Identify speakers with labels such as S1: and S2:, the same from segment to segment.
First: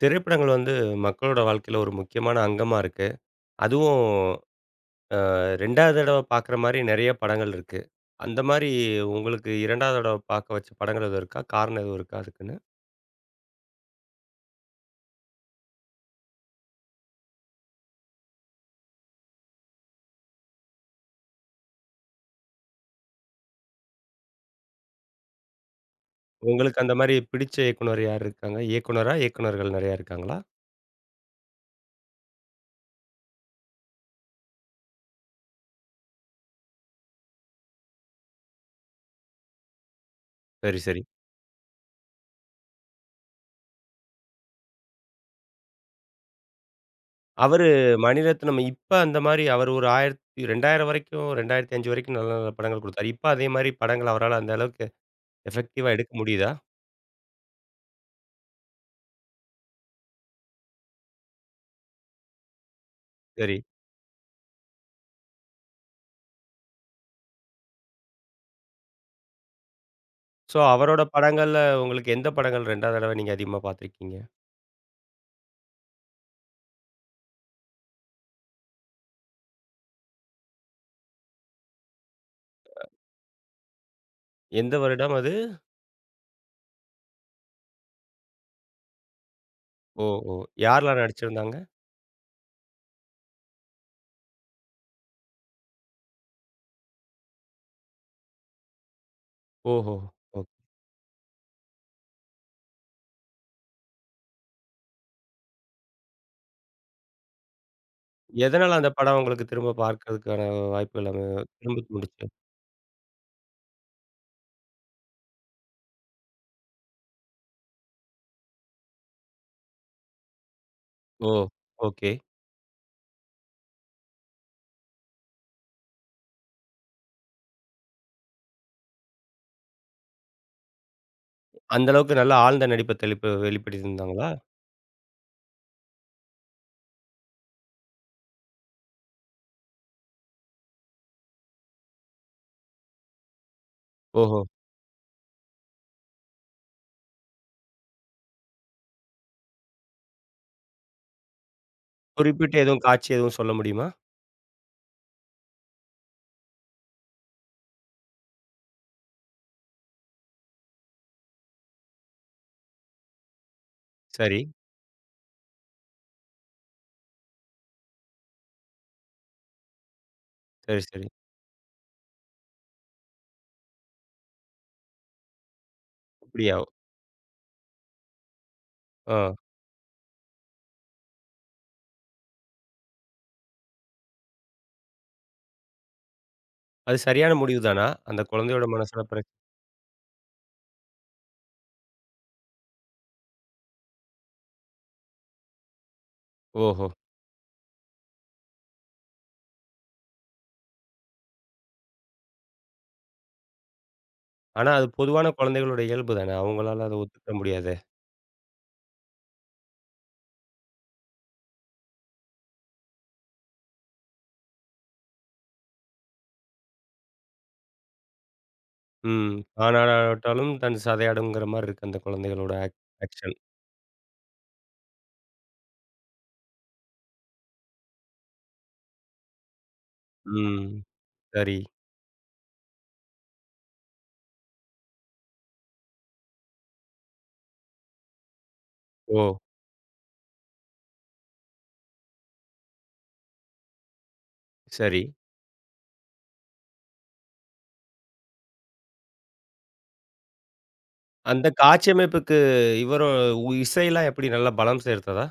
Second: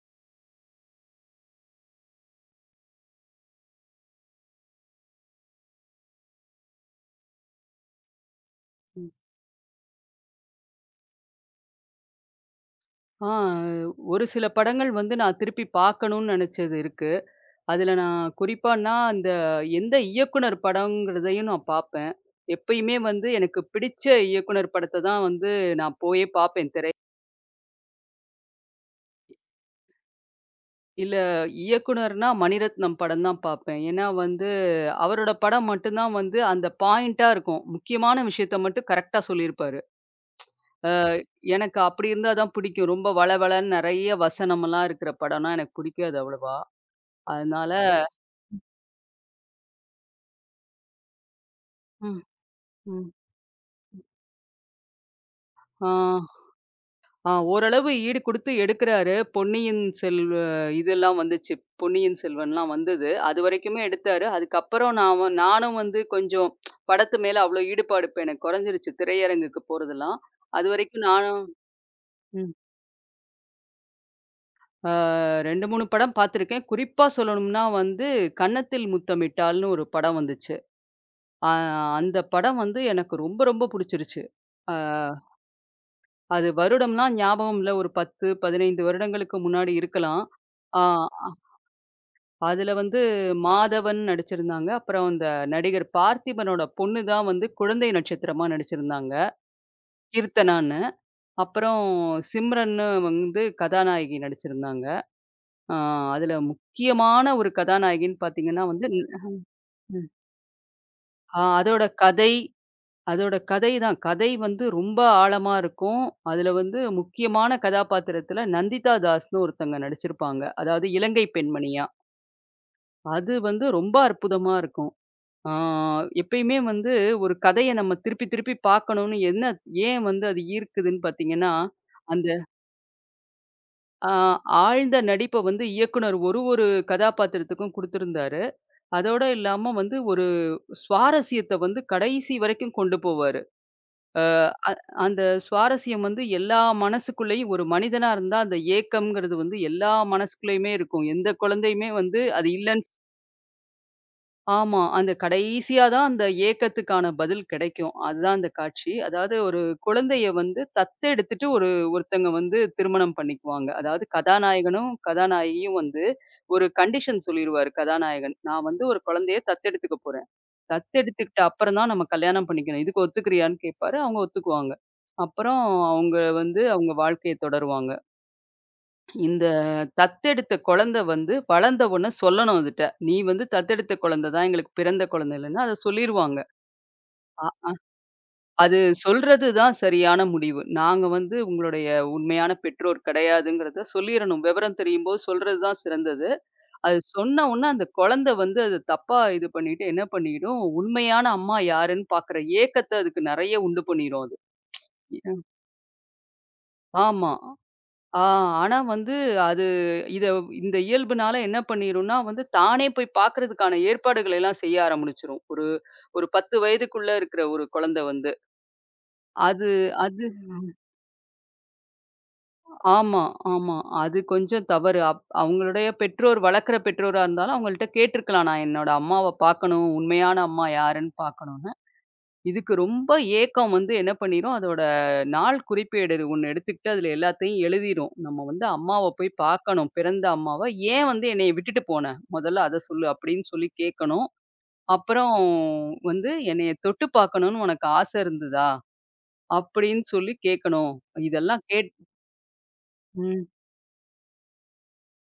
S1: திரைப்படங்கள் வந்து மக்களோட வாழ்க்கையில ஒரு முக்கியமான அங்கமா இருக்கு. அதுவும், ஆ 2வது தடவ பாக்ற மாரி நெறைய படங்கள் இருக்கு. அந்த மாரி
S2: ம்.
S1: உங்களுக்கு 2வது தடவ பாக்க வச்ச படங்கள் எதுவும் இருக்கா? காரணம் எதுவும் இருக்கா அதுக்குன்னு?
S2: ஆ. ஒரு சில படங்கள் வந்து நான் திருப்பிப் பாக்கணும்னு நெனச்சது இருக்கு. அதுல நான் குறிப்பான்னா, அந்த எந்த இயக்குநர் படம்ங்கறதையும் நா பாப்பேன். எப்பயுமே வந்து எனக்குப் பிடிச்ச இயக்குநர் படத்த தான் வந்து நான் போய்ப் பாப்பேன்,
S1: உங்களுக்கு
S2: திரை
S1: அந்த மாரி பிடிச்ச இயக்குனர் யார் இருக்காங்க? இயக்குநரா? இயக்குநர்கள் நறையா இருக்காங்களா?
S2: இல்ல. இயக்குநர்னா, மணிரத்னம் படம் தான் பாப்பேன். ஏன்னா வந்து அவரோட படம் மட்டும் தான் வந்து, அந்த பாயிண்ட்டா இருக்கும். முக்கியமான விஷயத்த மட்டும் கரெக்டா சொல்லி இருப்பாரு.
S1: சரி,
S2: அ,
S1: சரி.
S2: எனக்கு அப்டி இருந்தா தான் பிடிக்கும். ரொம்ப வளவளன்னு நறைய வசனமெல்லாம் இருக்குற படன்னா, எனக்குப் புடிக்காது அவ்வளோவா.
S1: அவரு
S2: அதனால
S1: மணிரத்னம் இப்ப அந்த மாரி அவரு ஒரு 1000 2000 வரைக்கும் 2005 வரைக்கும்
S2: ம்.
S1: நல்ல, நல்ல படங்கள் குடுத்தார்.
S2: ம்.
S1: இப்ப அதே மாரி படங்கள அவரால அந்த அளவுக்கு,
S2: அ
S1: எஃபெக்டிவ்வா எடுக்க முடியுதா?
S2: அ ஓரளவு ஈடு குடுத்து எடுக்குறாரு. பொன்னியின் செல்வ இதெல்லாம் வந்துச்சு. பொன்னியின் செல்வன்லாம் வந்தது.
S1: சரி.
S2: அதுவரைக்குமே எடுத்தாரு. அதுக்கு அப்புறம் நான் வ நானும் வந்து கொஞ்சம், படத்து மேல அவ்வளோ ஈடுபாடு இப்ப எனக்குக் கொறைஞ்சிருச்சு, திரையரங்குக்கு போறதுலாம்.
S1: சோ, அவரோட
S2: அதுவரைக்கும் நானும்
S1: படங்கள்ல உங்களுக்கு எந்த
S2: ம்.
S1: படங்கள் 2வது தடவை நீங்க அதிகமா பாத்திருக்கீங்க?
S2: அ 2, 3 படம் பாத்துருக்கேன், குறிப்பா சொல்லனும்ன்னா வந்து கன்னத்தில் முத்தம் இட்டால்ன்னு ஒரு படம் வந்துச்சு. அ அந்தப் படம் வந்து எனக்கு ரொம்ப ரொம்ப புடிச்சிருச்சு.
S1: எந்த
S2: அ
S1: வருடம் அது?
S2: அது வருடம்லாம் ஞாபகம் இல்ல. ஒரு 10, 15 வருடங்களுக்கு முன்னாடி
S1: ஓ!
S2: இருக்கலாம்.
S1: ஓ!
S2: ஆ,
S1: யார்லாம்
S2: அ
S1: நடிச்சிருந்தாங்க?
S2: அதுல வந்து மாதவன் நடிச்சிருந்தாங்க. அப்புறம் அந்த நடிகர் பார்த்திபனோட பொண்ணு தான் வந்து குழந்தை நட்சத்திரமா நடிச்சு இருந்தாங்க,
S1: ஓஹோ! ஒ.
S2: "கீர்த்தனான்னு". அப்புறம் சிம்ரன்னு வந்து கதாநாயகி நடிச்சு இருந்தாங்க. ஆ அதுல முக்கியமான ஒரு கதாநாயகின்னு பாத்தீங்கன்னா
S1: எதனால
S2: வந்து
S1: அந்தப்
S2: ம்.
S1: படம் உங்களுக்குத் திரும்ப
S2: அம் ம்.
S1: பார்க்கறதுக்கான வாய்ப்புகள் அமைய
S2: ஆ
S1: திரும்ப
S2: அதோட
S1: தூண்டுச்சு?
S2: கதை அதோட கதை தான். கதை வந்து ரொம்ப ஆழமா இருக்கும். அதுல வந்து முக்கியமான கதாபாத்திரத்துல நந்திதா தாஸ்ன்னு ஒருத்தங்க நடிச்சு இருப்பாங்க. அதாவது இலங்கை
S1: ஓ!
S2: பெண்மணியா.
S1: ஓகே.
S2: அது வந்து ரொம்ப அற்புதமா இருக்கும். ஆ எப்பையுமே வந்து ஒரு கதைய நம்ம திருப்பி திருப்பிப் பாக்கணும்ன்னு என்ன ஏன் வந்து அது ஈர்க்குதுன்னு பாத்தீங்கன்னா,
S1: அந்த அளவுக்கு
S2: அந்த
S1: நல்ல ஆழ்ந்த நடிப்ப தெளிப்பு
S2: ஆ
S1: வெளிப்படுத்தியிருந்தாங்களா?
S2: ஆழ்ந்த நடிப்ப வந்து இயக்குனர் ஒரு ஒரு கதாபாத்திரத்துக்கும் குடுத்து இருந்தாரு. அதோட இல்லாம வந்து ஒரு சுவாரஸ்யத்த வந்து கடைசி வரைக்கும் கொண்டு போவாரு. அ
S1: ஓஹோ!
S2: அந் அந்த சுவாரஸ்யம் வந்து எல்லா மனசுக்குள்ளயும் ஒரு மனிதனா இருந்தா அந்த ஏக்கம்ங்கறது வந்து எல்லா மனசுக்குள்ளயுமே இருக்கும். எந்தக் குழந்தையுமே வந்து அது
S1: குறிப்பிட்டு எதுவும்
S2: இல்லன்னு
S1: காட்சி எதுவும் சொல்ல முடியுமா?
S2: ஆமா. அந்தக் கடைசியா தான் அந்த ஏக்கத்துக்கான பதில் கிடைக்கும். அதுதான் அந்தக் காட்சி. அதாவது ஒரு குழந்தையை வந்து தத்தெடுத்துட்டு ஒரு ஒருத்தங்க வந்து திருமணம் பண்ணிக்குவாங்க. அதாவது,
S1: சரி.
S2: கதாநாயகனும் கதாநாயகியும் வந்து, ஒரு கண்டிஷன் சொல்லிருவாரு கதாநாயகன் "நான் வந்து ஒரு குழந்தையைத் தத்தெடுத்துக்கப் போறேன்.
S1: சரி, சரி.
S2: தத்தெடுத்துகிட்ட அப்புறம் தான் நம்ம கல்யாணம் பண்ணிக்கணும். இதுக்கு ஒத்துக்கிறியான்னு கேப்பாரு" அவங்க ஒத்துக்குவாங்க. அப்புறம், அவங்க வந்து
S1: அப்டியா.
S2: அவங்க வாழ்க்கையைத் தொடருவாங்க.
S1: ஆ.
S2: இந்த தத்தெடுத்த குழந்தை வந்து, வளர்ந்த உடனே சொல்லணும் அதுட்ட "நீ வந்து தத்தெடுத்த குழந்தை தான், எங்களுக்குப் பிறந்த குழந்தை இல்லன்னு" அத சொல்லிருவாங்க.
S1: அது சரியான
S2: அ, ஆ,
S1: முடிவுதானா? அந்தக் குழந்தையோட
S2: அது
S1: மனசுல பிறக்
S2: சொல்றது தான் சரியான முடிவு. நாங்க வந்து உங்களோடய உண்மையான பெற்றோர் கிடையாதுங்கறத சொல்லீரணும். விவரம் தெரியும்போது சொல்றது தான் சிறந்தது.
S1: ஓஹோ.
S2: அதைச் சொன்ன உடனே, அந்தக் குழந்தை வந்து அதைத் தப்பா இது பண்ணிட்டு என்ன பண்ணிடும்? உண்மையான அம்மா யாருன்னு பாக்குற ஏக்கத்த அதுக்கு நிறைய உண்டு பண்ணிரும் அது.
S1: ஆனா, அது
S2: ஏ
S1: பொதுவான
S2: அ.
S1: குழந்தைகளோட இயல்புதானே? அவங்களால அதை ஒத்துக்க
S2: ஆமா.
S1: முடியாதே.
S2: ஆ ஆனா வந்து, அது இத இந்த இயல்புனால என்ன பண்ணிடும்னா, வந்து தானே போய்ப் பாக்குறதுக்கான ஏற்பாடுகள எல்லாம் செய்ய ஆரம்பிச்சிடும். ஒரு ஒரு 10 வயதுக்குள்ள இருக்குற ஒரு குழந்தை வந்து.
S1: ம்.
S2: அது
S1: ஆண்
S2: அது
S1: ஆடாவிட்டாலும் தன் சதை ஆடும்ங்கிற மாரி இருக்கு, அந்தக் குழந்தைகளோட ஆக்
S2: ஆமா,
S1: ஆக்ஷன்.
S2: ஆமா. அது கொஞ்சம் தவறு. அப் அவங்களுடைய பெற்றோர், வளர்க்கிற பெற்றோர் இருந்தாலும், அவங்கள்ட்ட கேட்டுருக்கலாம், நான் என்னோட அம்மாவ பாக்கணும். உண்மையான அம்மா
S1: ம்.
S2: யாருன்னு
S1: சரி.
S2: பாக்கணும்ன்னு. இதுக்கு ரொம்ப ஏக்கம் வந்து என்ன பண்ணிடும்? அதோட நாள் குறிப்பேடுது ஒண்ணு எடுத்துக்கிட்டு, அதுல எல்லாத்தையும் எழுதீரும். நம்ம வந்து அம்மாவப் போய்
S1: ஓ!
S2: பாக்கணும். பிறந்த அம்மாவ. "ஏன் வந்து என்னைய விட்டுட்டு போன? முதல்ல அதை சொல்லு" அப்படின்னு சொல்லி கேக்கணும்.
S1: சரி.
S2: அப்புறம் வந்து "என்னைய தொட்டுப் பாக்கணும்னு உனக்கு ஆசை இருந்ததா?" அப்படின்னு சொல்லி கேக்கணும்.
S1: அந்தக்
S2: இதெல்லாம்
S1: காட்சி
S2: கேட்
S1: அமைப்புக்கு, இவரோ
S2: ம்.
S1: உ இசை எல்லாம் எப்படி நல்லா பலம் சேர்த்ததா?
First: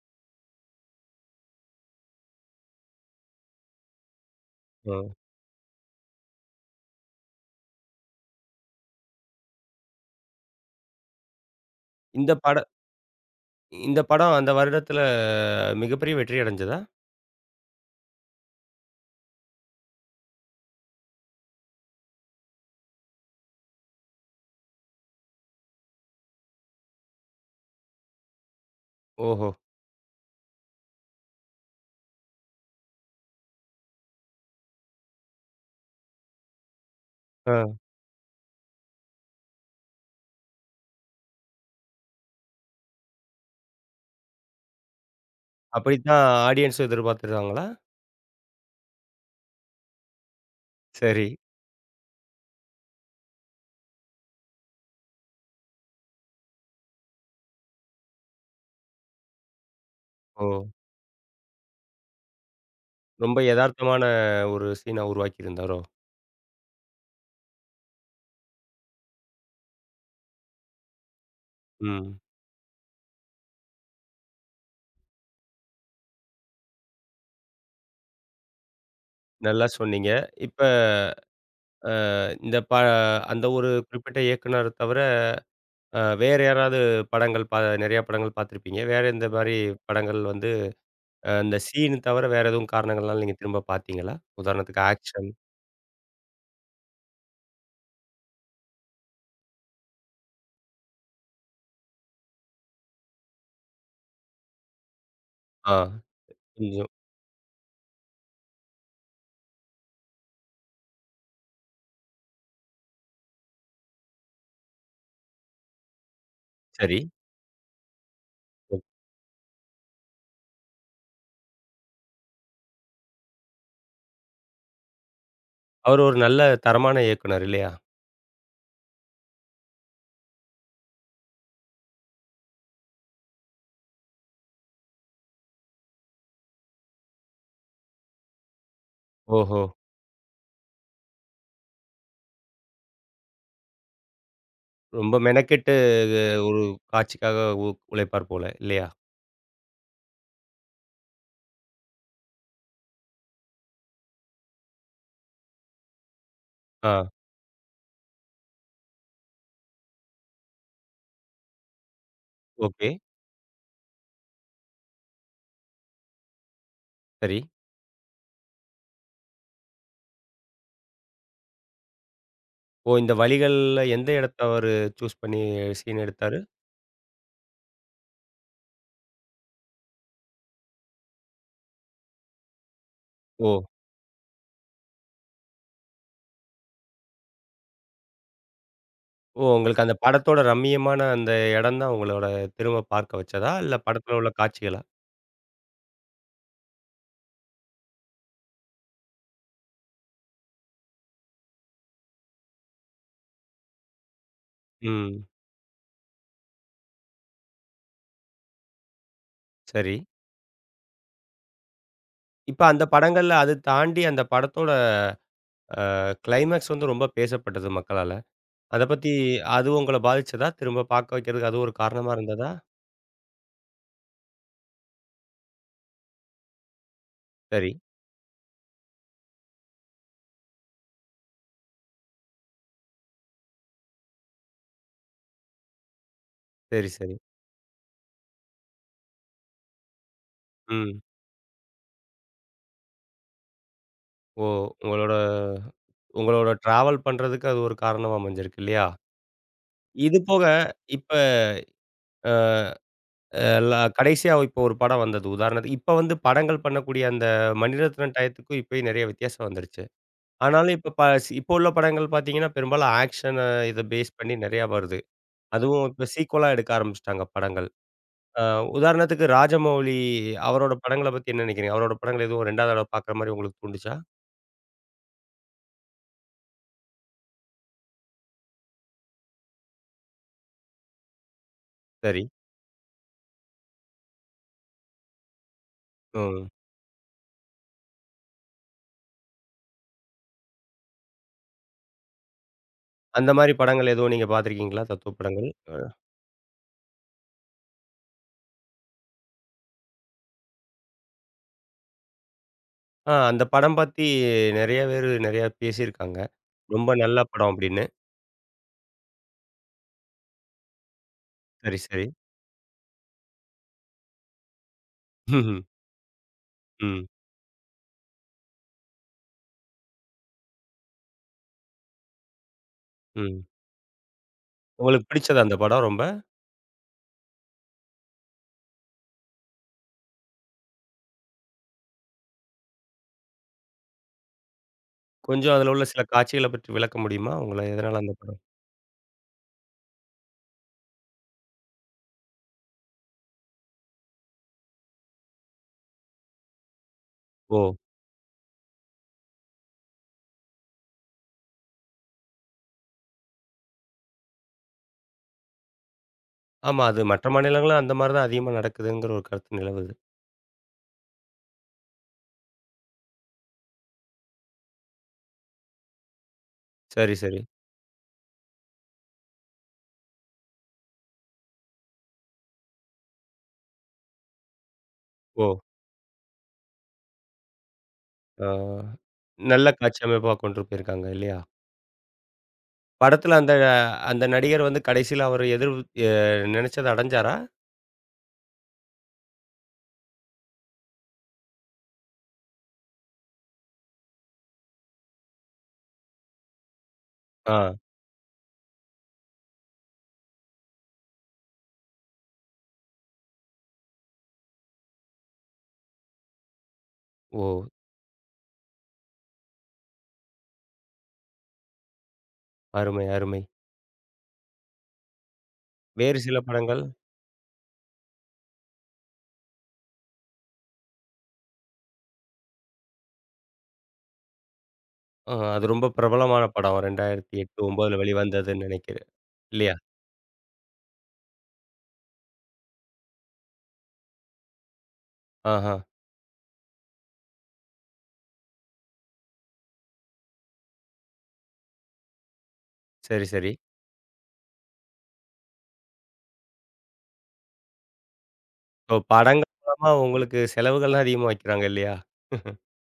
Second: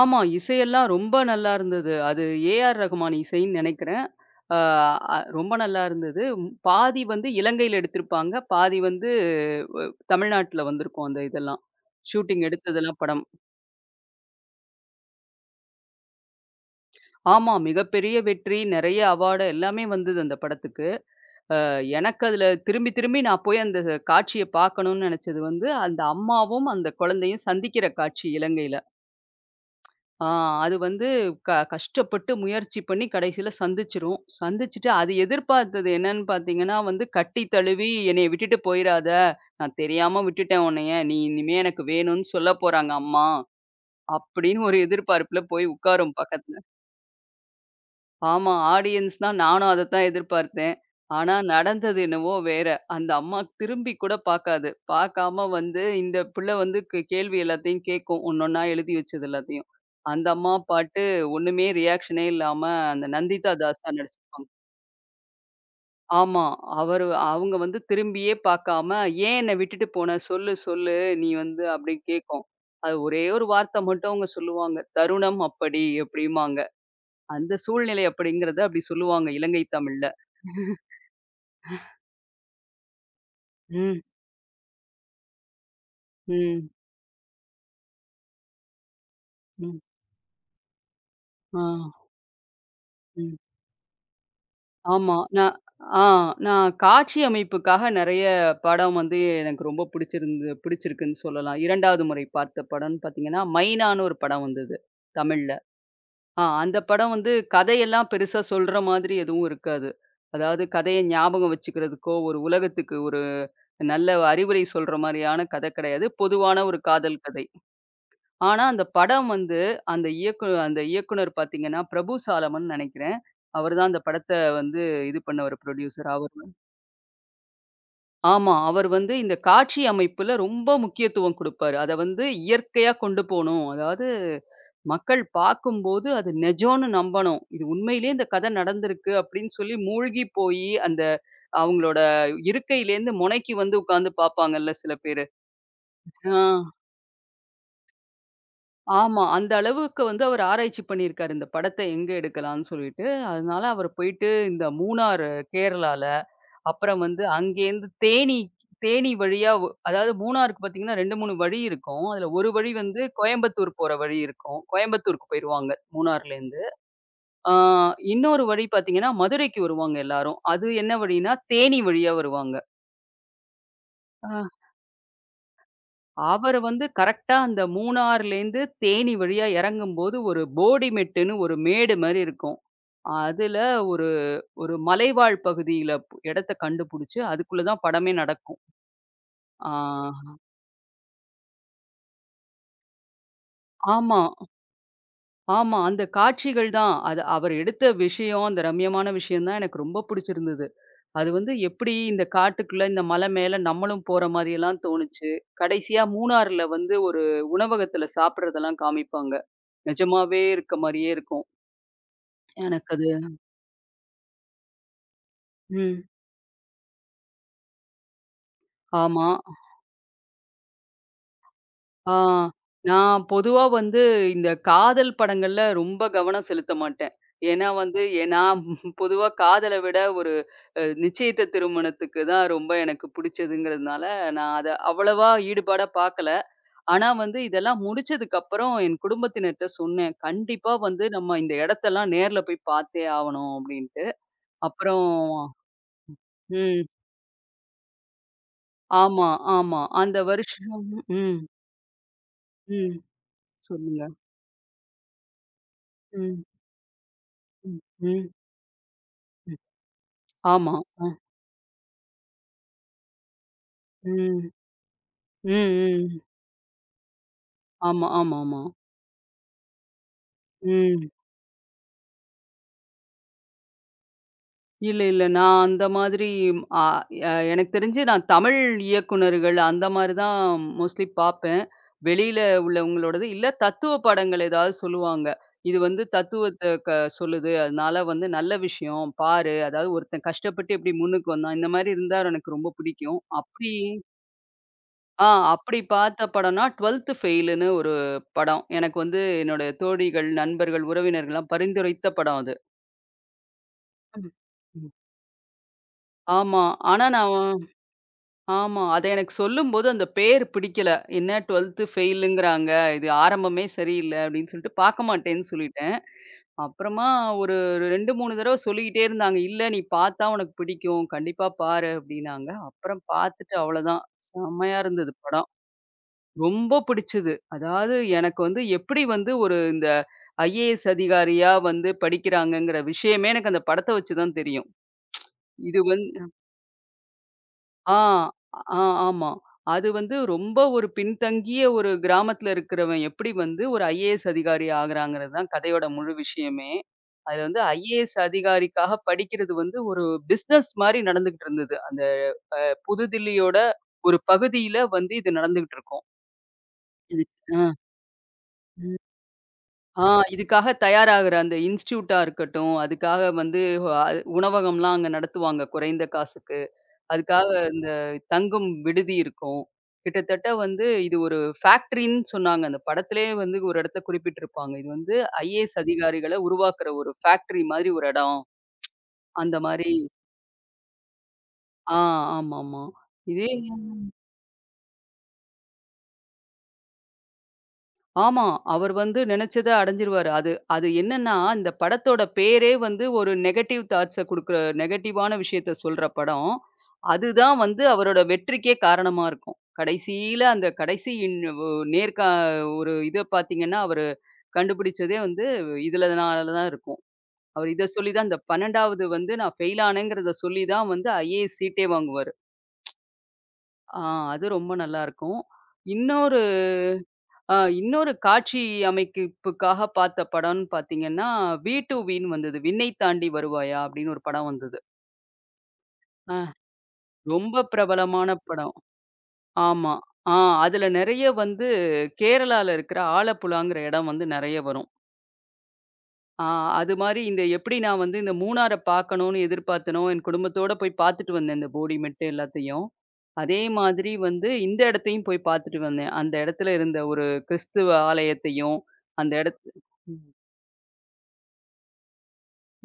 S2: ஆமா, இசையெல்லாம் ரொம்ப நல்லா இருந்தது. அது ஏ.ஆர்.ரஹ்மான் இசைன்னு நெனைக்கிறேன். அ
S1: ஓ.
S2: ரொம்ப நல்லா இருந்தது. பாதி வந்து இலங்கையில எடுத்திருப்பாங்க. பாதி வந்து அ தமிழ்நாட்டுல வந்துருக்கும், அந்த இதெல்லாம்.
S1: இந்தப்
S2: ஷூட்டிங்
S1: பட
S2: எடுத்ததெல்லாம் படம்.
S1: இந்தப் படம் அந்த வருடத்துல மிகப்பெரிய வெற்றி அடைஞ்சதா?
S2: ஆமா, மிகப்பெரிய வெற்றி. நெறைய அவார்ட் எல்லாமே வந்தது அந்தப் படத்துக்கு. அ எனக்கு அதுல திரும்பி திரும்பி நான் போய் அந்தக் காட்சியைப் பாக்கணும்ன்னு நெனைச்சது வந்து, அந்த அம்மாவும் அந்தக் குழந்தையும் சந்திக்கிற காட்சி, இலங்கையில.
S1: ஓஹோ.
S2: ஆ அது வந்து க கஷ்டப்பட்டு முயற்சி பண்ணி கடைசியில சந்திச்சுரும். சந்திச்சிட்டு அது எதிர்பார்த்தது என்னன்னு பாத்தீங்கன்னா வந்து, "கட்டி
S1: அ.
S2: தழுவி என்னைய விட்டுட்டு போயிராத, நான் தெரியாம விட்டுட்டேன் உன்னைய, நீ இனிமே எனக்கு வேணும்ன்னு சொல்லப் போறாங்க அம்மா." அப்படின்னு ஒரு எதிர்பார்ப்பில போய் உட்காரும்
S1: அப்படித்தான்
S2: பக்கத்துல.
S1: ஆடியன்ஸும் எதிர்பார்த்திருந்தாங்களா?
S2: ஆமா, ஆடியன்ஸ்ன்னா நானும் அதத்தான் எதிர்பார்த்தேன்.
S1: சரி.
S2: ஆனா நடந்தது என்னவோ வேற. அந்த அம்மா திரும்பிக்கூடப் பாக்காது. பாக்காம வந்து இந்தப் புள்ள வந்து க் கேள்வி எல்லாத்தையும் கேக்கும், ஒண்ணொண்ணா எழுதி வச்சது எல்லாத்தையும்.
S1: ஓ.
S2: அந்தம்மா பாட்டு, ஒண்ணுமே ரீயாக்ஷனே இல்லாம, அந்த
S1: ரொம்ப
S2: நந்திதா தாஸ் தான்
S1: எதார்த்தமான
S2: நடிச்சிருப்பாங்க.
S1: ஒரு சீனா உருவாக்கியிருந்தாரோ?
S2: ஆமா, அவரு அவங்க வந்து திரும்பியே பாக்காம, "ஏன் என்ன விட்டுட்டு போன? சொல்லு சொல்லு நீ வந்து" அப்படி
S1: ம்.
S2: கேக்கும். அது ஒரே 1 வார்த்தை மட்டும் அவங்க சொல்லுவாங்க, "தருணம் அப்படி." அப்படிம்பாங்க. "அந்த சூழ்நிலை" அப்படிங்கறத அப்படி சொல்லுவாங்க, இலங்கை
S1: நல்லா
S2: தமிழ்ல.
S1: சொன்னீங்க. இப்ப அ இந்தப் ப அந்த ஒரு
S2: ம்.
S1: குறிப்பிட்ட இயக்குனர தவிர, அ வேற
S2: ம்.
S1: யாராவது படங்கள் பா நெறைய படங்கள் பார்த்திருப்பீங்க. வேற எந்த மாரி
S2: ம்.
S1: படங்கள் வந்து அ இந்த
S2: ஆ.
S1: சீன் தவர வேற எதுவும் காரணங்கள்னால நீங்க
S2: ம்.
S1: திரும்பப் பார்த்தீங்களா? உதாரணத்துக்கு
S2: ஆமா,
S1: ஆக்ஷன்.
S2: நான் அ. நான் காட்சி அமைப்புக்காக நெறைய படம் வந்து எனக்கு ரொம்ப புடிச்சிருந்தது புடிச்சிருக்குன்னு சொல்லலாம். 2ஆவது முறை பார்த்த படம்ன்னு பாத்தீங்கன்னா, மைனான்னு ஒரு படம் வந்தது, தமிழ்ல.
S1: ஆ.
S2: ஆ அந்தப்
S1: [unintelligible]
S2: படம் வந்து கதை எல்லாம் பெருசா சொல்ற மாதிரி எதுவும் இருக்காது. அதாவது கதையை ஞாபகம் வச்சுக்கிறதுக்கோ, ஒரு உலகத்துக்கு ஒரு நல்ல அறிவுரை சொல்ற மாரியான கதை கெடையாது. பொதுவான ஒரு
S1: சரி.
S2: காதல் கதை. ஆனா அந்தப் படம் வந்து, அந்த இயக்கு அந்த இயக்குநர் பாத்தீங்கன்னா, பிரபு சாலமன்னு நெனைக்கிறேன். அவர் தான் அந்தப் படத்தை வந்து இது பண்ணவரு,
S1: அவரு
S2: ப்ரொட்யூசர்
S1: ஒரு
S2: அவரு.
S1: நல்ல தரமான இயக்குனர் இல்லையா?
S2: ஆமா. அவர் வந்து இந்த காட்சி அமைப்புல ரொம்ப முக்கியத்துவம் கொடுப்பாரு. அத வந்து இயற்கையா கொண்டு போணும். அதாது மக்கள் பாக்கும்போது, அது நெஜோன்னு நம்பனும். இது உண்மையிலியே இந்த கதை நடந்திருக்கு அப்படின்னு
S1: ஓஹோ.
S2: சொல்லி மூழ்கிப்போயி அந்த அவுங்ளோட இருக்கைலேந்து முனைக்கு வந்து உக்காந்து பாப்பாங்கள்ல சில
S1: ரொம்ப
S2: பேரு
S1: மெனக்கெட்டு து
S2: ஆ.
S1: ஒரு காட்சிக்காக உ உழைப்பார் போல. இல்லையா?
S2: ஆமா. அந்த அளவுக்கு வந்து அவர் ஆராய்ச்சி பண்ணிருக்காரு, இந்தப் படத்தை எங்க எடுக்கலாம்னு சொல்லிட்டு. அதனால அவர் போய்ட்டு, இந்த மூணாரு கேரளால, அப்புறம்
S1: ஆ.
S2: வந்து அங்கேந்து தேனிக்கு தேனி வழியாவு அதாது மூணாருக்கு பாத்தீங்கன்னா, 2 3 வழி இருக்கும். அதுல ஒரு வழி
S1: ஓகே.
S2: வந்து கோயம்பத்தூர் போற வழி இருக்கும். கோயம்பத்தூருக்கு போயிருவாங்க, மூணார்லேந்து.
S1: சரி.
S2: ஆ இன்னொரு வழி பாத்தீங்கன்னா, மதுரைக்கு வருவாங்க எல்லாரும். அது என்ன வழினா? தேனி வழியா வருவாங்க.
S1: ஓ! இந்த வழிகள்ல எந்த எடத்த
S2: ஆஹ்.
S1: அவரு சூஸ் பண்ணி, சீன் எடுத்தாரு?
S2: அவரு வந்து கரெக்ட்டா அந்த மூணார்லேந்து தேனி வழியா எறங்கும்போது ஒரு போடி மெட்டுன்னு ஒரு மேடு மாரி இருக்கும். அதுல,
S1: ஓ!
S2: ஒரு ஒரு மலைவாழ் பகுதியில பு இடத்தை கண்டுபுடிச்சு, அதுக்குள்ள தான் படமே நடக்கும்.
S1: ஓ! உங்களுக்கு அந்த
S2: ஆஹ்ஹ.
S1: படத்தோட ரம்மியமான அந்த எடம் தான் உங்களோட திரும்ப பார்க்க வச்சதா? இல்ல
S2: ஆமா.
S1: படத்துல உள்ள காட்சிகளா?
S2: ஆமா. அந்தக் காட்சிகள் தான். அது அவர் எடுத்த விஷயம். அந்த ரம்மியமான விஷயம் தான் எனக்கு ரொம்ப புடுச்சிருந்தது. அது வந்து எப்டி, இந்தக் காட்டுக்குள்ள இந்த மலை மேல நம்மளும் போற மாரி எல்லாம்
S1: ம்.
S2: தோணுச்சு. கடைசியா மூணார்ல வந்து, ஒரு உணவகத்துல சாப்பட்றதெல்லாம் காமிப்பாங்க.
S1: சரி.
S2: நெஜமாவே இருக்க மாரியே இருக்கும்.
S1: இப்ப அந்த
S2: எனக்கு அது
S1: படங்கள்ல அது தாண்டி அந்தப் படத்தோட, அ
S2: ம்.
S1: க்ளைமேக்ஸ் வந்து ரொம்ப பேசப்பட்டது மக்களால. அத பத்தி
S2: ஆமா.
S1: அது உங்கள பாதிச்சதா? திரும்ப பாக்க வைக்கிறதுக்கு அது ஒரு காரணமா
S2: ஆ.
S1: இருந்ததா?
S2: நான் பொதுவா வந்து இந்த காதல் படங்கள்ல ரொம்ப கவனம் செலுத்தமாட்டன். ஏன்னா
S1: சரி.
S2: வந்து, ஏ நாம் பொதுவா காதல விட ஒரு, நிச்சியத்த திருமணத்துக்குதான் ரொம்ப எனக்கு புடுச்சதுங்கறதுனால, நான் அத அவ்வளவா ஈடுபாடா பாக்கல.
S1: சரி,
S2: ஆனா
S1: சரி.
S2: வந்து, இதெல்லாம் முடுச்சதுக்கு அப்புறம் என் குடும்பத்தினர்ட்ட சொன்னேன். கண்டிப்பா
S1: ம்.
S2: வந்து நம்ம இந்த இடத்தெல்லாம் நேர்ல போய்ப் பாத்தே ஆவணும் அப்படின்டு.
S1: ஓ,
S2: அப்புறம்
S1: உங்களோட உங்களோட
S2: ம்.
S1: டிராவல் பண்றதுக்கு அது ஒரு காரணமா அமஞ்சிருக்கு இல்லையா?
S2: ஆமா, ஆமா.
S1: இது
S2: அந்த
S1: போக
S2: வருஷம்
S1: இப்ப
S2: ம்.
S1: அ,
S2: ம்.
S1: எல்லா
S2: சொல்லுங்க.
S1: கடைசியா இப்ப ஒரு படம் வந்தது. உதாரணத்துக்கு, இப்ப வந்து
S2: ம்.
S1: படங்கள் பண்ணக்கூடிய அந்த மணிரத்னம்
S2: ம்.
S1: டயத்துக்கும் இப்பயும் நெறைய வித்தியாசம் வந்துருச்சு.
S2: ஆமா,
S1: ஆனாலும் இப்ப ப
S2: அ.
S1: சி இப்ப உள்ள படங்கள் பாத்தீங்கன்னா, பெரும்பாலும் ஆக்க்ஷனா இத பேஸ் பண்ணி
S2: ம்.
S1: நெறையா வருது.
S2: ம்,
S1: அதுவும்
S2: ம்,
S1: இப்ப
S2: ம்.
S1: சீக்குவலா எடுக்க ஆரம்பிச்சுட்டாங்க படங்கள்.
S2: ஆமா,
S1: அ,
S2: ஆமாமா.
S1: உதாரணத்துக்கு ராஜமவுலி அவரோட படங்கள
S2: ம்.
S1: பத்தி என்ன நினைக்கிறீங்க? அவரோட படங்கள் எதுவும் ரெண்டாதடவ பாக்கற மாரி உங்களுக்குத் தூண்டுச்சா?
S2: இல்ல இல்ல. நான் அந்த மாதிரி அ எ எனக்குத் தெரிஞ்சு நான் தமிழ் இயக்குனர்கள் அந்த மாரி தான் மோஸ்ட்லி பாப்பேன்.
S1: சரி.
S2: வெளியில உள்ளவங்களோடது இல்ல தத்துவ படங்கள் ஏதாவது சொல்லுவாங்க. இது வந்து
S1: ம்.
S2: தத்துவத்தை க சொல்லுது. அதனால வந்து நல்ல விஷயம் பாரு. அதாவது ஒருத்தன் கஷ்டப்பட்டு எப்படி முன்னுக்கு வந்தான். இந்த மாரி இருந்தா எனக்கு ரொம்ப புடிக்கும்.
S1: அந்த மாரி
S2: அப்படி
S1: படங்கள் எதுவும் நீங்க பார்த்திருக்கீங்களா? தத்துவ
S2: அ
S1: படங்கள்.
S2: அப்படி
S1: அ.
S2: பார்த்த படம்ன்னா, 12த் ஃபெயிலுன்னு ஒரு படம். எனக்கு வந்து என்னோடய தோழிகள், நண்பர்கள், உறவினர்கள்லாம் பரிந்துரைத்த படம் அது.
S1: ஆ அந்த படம் பத்தி நெறைய பேரு, நெறைய பேசி இருக்காங்க.
S2: ஆமா.
S1: "ரொம்ப
S2: ஆனா
S1: நல்ல
S2: நான்
S1: படம்" அப்டின்னு.
S2: ஆமா. அது எனக்கு சொல்லும்போது அந்தப் பேர் பிடிக்கல. என்ன
S1: சரி,
S2: 12த்
S1: சரி.
S2: ஃபெயிலுங்கிறாங்க. "இது ஆரம்பமே சரியில்ல." அப்படின்னு சொல்லிட்டு பார்க்க மாட்டேன்னு
S1: ம்.
S2: சொல்லிட்டேன்.
S1: ம்.
S2: அப்புறமா ஒரு 2, 3 தரவ சொல்லிக்கிட்டே இருந்தாங்க. "இல்ல நீ பார்த்தா உனக்குப் பிடிக்கும். கண்டிப்பா பாரு." அப்படின்னாங்க. அப்புறம்
S1: ம்.
S2: பாத்துட்டு அவ்வளவுதான். செம்மையா
S1: உங்களுக்கு
S2: இருந்தது
S1: புடிச்சதா
S2: படம்.
S1: அந்தப் படம் ரொம்ப?
S2: ரொம்ப புடிச்சது. அதாவது எனக்கு வந்து எப்படி வந்து ஒரு இந்த ஐஏஎஸ் அதிகாரியா வந்து படிக்கிறாங்கங்கிற விஷயமே, எனக்கு அந்த படத்த வச்சு தான் தெரியும்.
S1: கொஞ்சம் அதுல
S2: இது
S1: உள்ள சில
S2: வந் அ.
S1: காட்சிகளைப் பத்தி விளக்க முடியுமா? உங்களை
S2: ஆ,
S1: எதனால அந்தப் படம்
S2: அ ஆமா. அது வந்து ரொம்ப ஒரு பின்தங்கிய ஒரு கிராமத்துல இருக்கிறவன் எப்படி வந்து ஒரு ஐஏஎஸ் அதிகாரி ஆகுறான்ங்கிறது தான் கதையோட முழு விஷயமே. அது வந்து
S1: ஓ.
S2: ஐஏஎஸ் அதிகாரிக்காகப் படிக்கிறது வந்து ஒரு பிசினஸ் மாரி நடந்துகிட்ருந்தது, அந்த அ புதுதில்லியோட ஒரு பகுதியில வந்து இது நடந்துகிட்ருக்கும்.
S1: ஆமா, அது
S2: இது
S1: மற்ற
S2: அ.
S1: மாநிலங்கள்ல அந்த மாரிதான் அதிகமா
S2: ம்.
S1: நடக்குதுங்கிற ஒரு கருத்து நிலவுது.
S2: ஆ இதுக்காக தயாராகுற அந்த இன்ஸ்ட்யூட்டா இருக்கட்டும், அதுக்காக வந்து வ உணவகம்லாம் அங்க நடத்துவாங்க, குறைந்த காசுக்கு.
S1: சரி, சரி.
S2: அதுக்காக அந்த தங்கும் விடுதி இருக்கும். கிட்டத்தட்ட வந்து இது ஒரு ஃபாக்ட்டிரின்னு சொன்னாங்க. அந்தப் படத்துலே வந்து ஒரு இடத்த குறிப்பிட்டு இருப்பாங்க. இது வந்து
S1: ஓ!
S2: ஐஏஎஸ் அதிகாரிகள உருவாக்குற ஒரு ஃபாக்ட்டிரி மாரி ஒரு இடம்.
S1: ஆ.
S2: அந்த
S1: நல்ல
S2: மாரி
S1: காட்சி அமைப்பா கொண்டு போயிருக்காங்க இல்லையா?
S2: ஆ ஆமா, ஆமா.
S1: படத்துல
S2: இதே
S1: அந்த அ
S2: [unintelligible]
S1: அந்த நடிகர் வந்து, கடைசியில அவரு எதிர் அ நெனைச்சத அடைஞ்சாரா?
S2: ஆமா. அவரு வந்து நெனைச்சத அடைஞ்சுருவாரு. அது அது என்னன்னா, இந்தப் படத்தோட பேரே வந்து ஒரு நெகடிவ் தாட்ஸ குடுக்குற நெகடிவான விஷயத்தை சொல்ற படம். அது தான்
S1: ஆ.
S2: வந்து அவரோட வெற்றிக்கே காரணமா இருக்கும். கடைசியில அந்தக் கடைசி இன் ஒரு நேர்கா ஒரு இதைப் பாத்தீங்கன்னா, அவரு கண்டுபுடிச்சதே வந்து இதுனால தான் இருக்கும்.
S1: ஓ!
S2: அவரு இத சொல்லித் தான் அந்த 12ஆவது வந்து நான் ஃபெயில் ஆனேன்ங்கிறத சொல்லி தான் வந்து, ஐஏஎஸ் சீட்டே வாங்குவாரு.
S1: அருமை, அருமை.
S2: அ அது ரொம்ப நல்லா இருக்கும்.
S1: வேறு சில
S2: இன்னொரு,
S1: படங்கள்?
S2: ஆ இன்னொரு காட்சி அமைப்புக்காக பார்த்த படம்ன்னு பார்த்தீங்கன்னா, வீ டூ வீன்னு வந்தது. 'விண்ணை தாண்டி வருவாயா' அப்படின்னு ஒரு படம் வந்தது.
S1: அ, அது ரொம்ப
S2: அ,
S1: பிரபலமான படம். இரண்டாயிரத்து
S2: ரொம்ப
S1: எட்டு 9
S2: பிரபலமான
S1: வெளிவந்ததுன்னு
S2: படம்.
S1: நினைக்கிறேன். இல்லையா?
S2: ஆமா, அ அதுல, நிறைய வந்து கேரளால இருக்குற ஆலப்புழாங்கற இடம் வந்து நிறைய வரும்.
S1: ஆஹா.
S2: அ, அது மாரி இந்த எப்படி நான் வந்து, இந்த மூணார பாக்கணுன்னு எதிர்பார்த்தேனோ, என் குடும்பத்தோட போய் பாத்துட்டு வந்தேன், அந்த போடி மெட்டு எல்லாத்தையும்
S1: சரி, சரி.
S2: அதே மாதிரி வந்து இந்த இடத்தையும் போய் பாத்துட்டு வந்தேன். அந்த இடத்துல இருந்த ஒரு கிறிஸ்தவ ஆலயத்தையும்
S1: ஓ!
S2: அந்த
S1: படங்கள்
S2: இடத்து
S1: மூலமா
S2: ம்.
S1: உங்களுக்கு செலவுகள்லாம் அதிகமா வைக்கிறாங்க இல்லையா?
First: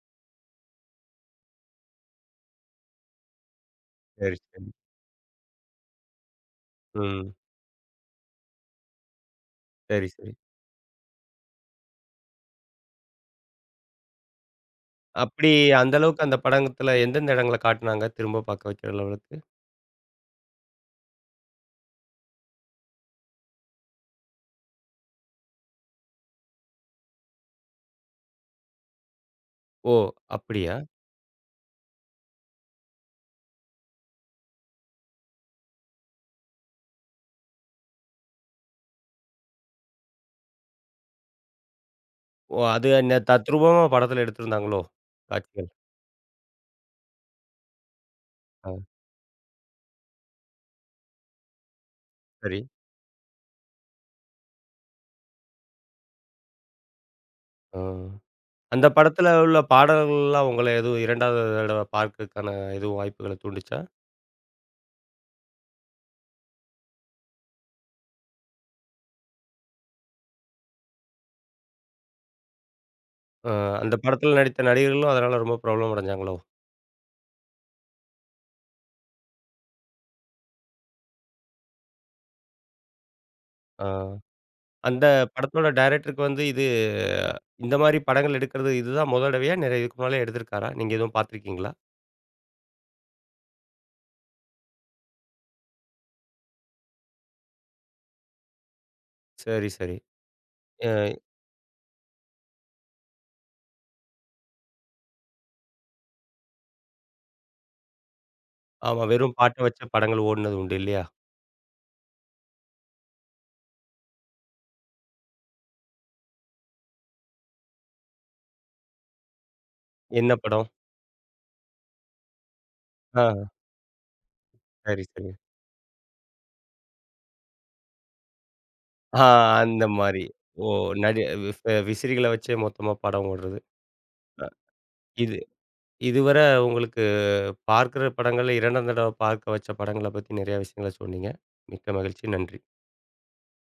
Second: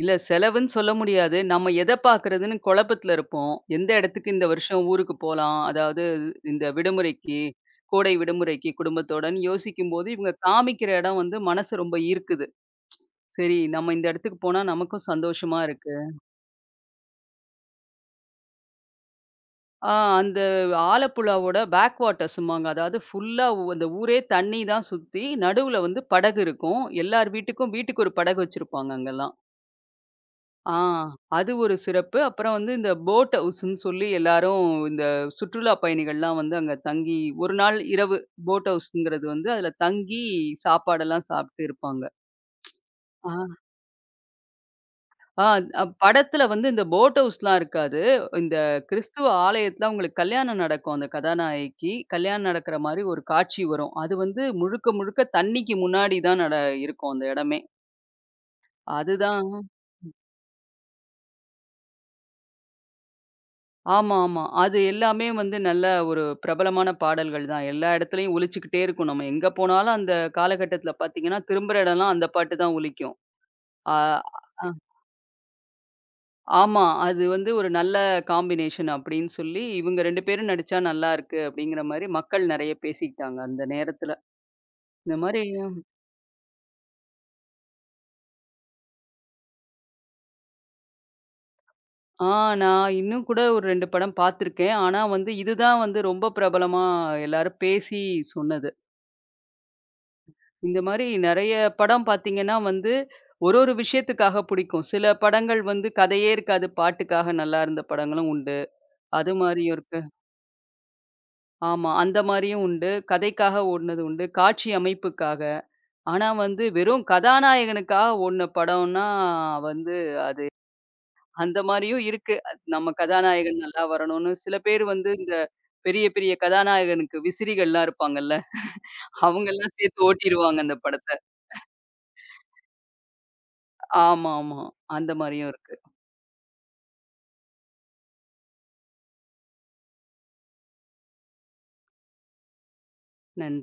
S2: இல்ல, செலவுன்னு சொல்ல முடியாது. நம்ம, எதை பாக்கறதுன்னு குழப்பத்துல இருப்போம். எந்த, இடத்துக்கு இந்த
S1: சரி,
S2: வருஷம் ஊருக்கு போலாம். அதாவது, இந்த
S1: ம்.
S2: விடுமுறைக்கு, கோடை விடுமுறைக்கு குடும்பத்தோடன்னு
S1: சரி,
S2: யோசிக்கும்போது
S1: சரி.
S2: இவங்க காமிக்கிற இடம் வந்து மனசு ரொம்ப ஈர்க்குது. சரி, நம்ம இந்த இடத்துக்கு போனா, நமக்கும்
S1: அப்படி,
S2: சந்தோஷமா
S1: அந்த
S2: இருக்கு.
S1: அளவுக்கு அந்த படங்கத்துல எந்தெந்த இடங்கள காட்டுனாங்க? திரும்ப பாக்க வெக்கிற லெவலுக்கு.
S2: அ, அந்த ஆலப்புழா ஓட பேக் வாட்டர்ஸ்ம்மாங்க. அதாவது, புல்லா அந்த ஊரே தண்ணி தான் சுத்தி நடுவுல வந்து படகு இருக்கும். எல்லார் வீட்டுக்கும், வீட்டுக்கு ஒரு படகு வச்சிருப்பாங்க, அங்கல்லாம்.
S1: ஓ!
S2: அ,
S1: அப்படியா?
S2: அது ஒரு சிறப்பு. அப்புறம், இந்த போட் ஹவுஸ்ன்னு சொல்லி எல்லாரும் இந்த சுற்றுலா பயணிகள்லாம் வந்து அங்க தங்கி ஒரு நாள் இரவு போட் ஹவுஸ்ங்கிறது வந்து அதுல தங்கி சாப்பாடு எல்லாம் சாப்பிட்டு இருப்பாங்க.
S1: ஓ! அது அன்ன
S2: அ.
S1: தத்ரூபமா படத்துல எடுத்திருந்தாங்களோ!
S2: அ
S1: காட்சிகள்.
S2: படத்துல வந்து இந்த போட் ஹவுஸ் எல்லாம் இருக்காது. இந்த
S1: அ.
S2: கிறிஸ்துவ ஆலயத்துல உங்களுக்கு கல்யாணம் நடக்கும். அந்த கதாநாயகிக்கு கல்யாணம்
S1: சரி.
S2: நடக்கற மாரி ஒரு காட்சி வரும். அது வந்து முழுக்க முழுக்க தண்ணிக்கு முன்னாடி தான் நட இருக்கும். அந்த இடமே,
S1: அ, அந்த
S2: அது
S1: படத்துல
S2: தான்
S1: உள்ள, பாடல்கள் எல்லாம் உங்களை எதுவும் 2வது தடவ பாக்கறதுக்கான எதுவும் வாய்ப்புகள தூண்டுச்சா?
S2: ஆமா, ஆமா. அது எல்லாமே, வந்து நல்ல ஒரு பிரபலமான பாடல்கள் தான். எல்லா, இடத்துலயும் ஒளிச்சிக்கிட்டே இருக்கும். நம்ம எங்க போனாலும், அந்த காலகட்டத்தில பாத்தீங்கன்னா, திரும்புற இடம்லாம் அந்த பாட்டுதான் ஒலிக்கும்.
S1: அ, அந்த
S2: அ
S1: படத்துல நடித்த
S2: அம்.
S1: நடிகர்களும், அதனால ரொம்ப பிரபலம் அடைஞ்சாங்களோ?
S2: ஆமா, அது வந்து ஒரு நல்ல காம்பினேஷன் அப்படின்னு சொல்லி, இவங்க 2 பேரும் நடிச்சா நல்லா இருக்கு அப்படிங்கற மாரி மக்கள் நிறைய பேசிட்டாங்க, அந்த
S1: அ,
S2: நேரத்துல.
S1: அந்த
S2: இந்த
S1: படத்தோட,
S2: மாரியும்
S1: டைரக்டர்க்கு வந்து இது இந்த மாரி படங்கள் எடுக்கிறது இதுதான் முத தடவையா? நெறையா இதுக்கு முன்னாலேயே எடுத்திருக்காரா? நீங்க எதுவும் பாத்துருக்கீங்களா?
S2: ஆனா, இன்னும் கூட ஒரு 2 படம் பாத்துருக்கேன். ஆனா, வந்து இது தான் வந்து ரொம்ப பிரபலமா எல்லாரும் பேசி சொன்னது.
S1: சரி, சரி.
S2: இந்த மாரி,
S1: ஏய்
S2: நிறைய படம் பாத்தீங்கன்னா வந்து, ஒரு ஒரு விஷயத்துக்காக புடிக்கும். சில, படங்கள் வந்து கதையே இருக்காது, பாட்டுக்காக நல்லா இருந்த படங்களும் உண்டு.
S1: ஆமா,
S2: அது
S1: வெறும் பாட்டு
S2: மாரியும்
S1: வச்சு
S2: இருக்கு.
S1: படங்கள் ஓடுனது உண்டு. இல்லையா?
S2: ஆமா, அந்த மாரியும் உண்டு. கதைக்காக ஓட்னதும் உண்டு. காட்சி அமைப்புக்காக ஆனா, வந்து வெறும் கதாநாயகனுக்காக ஓடுன படம்னா வந்து
S1: என்ன
S2: அது
S1: படம்?
S2: அந்த மாரியும் இருக்கு. நம்ம
S1: ஆ.
S2: கதாநாயகன் நல்லா வரணுன்னு சில பேர்
S1: சரி,
S2: வந்து
S1: சரி.
S2: இந்த பெரிய, பெரிய கதாநாயகனுக்கு விசிறிகள்லாம் இருப்பாங்க இல்ல.
S1: ஆ,
S2: அவங்க எல்லாம்
S1: அந்த
S2: சேர்த்து
S1: மாரி.
S2: ஓட்டிடுவாங்க
S1: ஓ
S2: அந்த படத்த.
S1: நடி விப் விசிறிகள வச்சே மொத்தமா படம் ஓடுறது.
S2: ஆமா, ஆமா. அந்த
S1: இது
S2: மாரியும் இருக்கு.
S1: இதுவரை உங்களுக்கு பார்க்கிற படங்கள்ல 2ஆம் தடவ பார்க்க வச்ச படங்கள பத்தி நெறைய விஷயங்கள சொன்னீங்க. மிக்க மகிழ்ச்சி. நன்றி!
S2: நன்றி!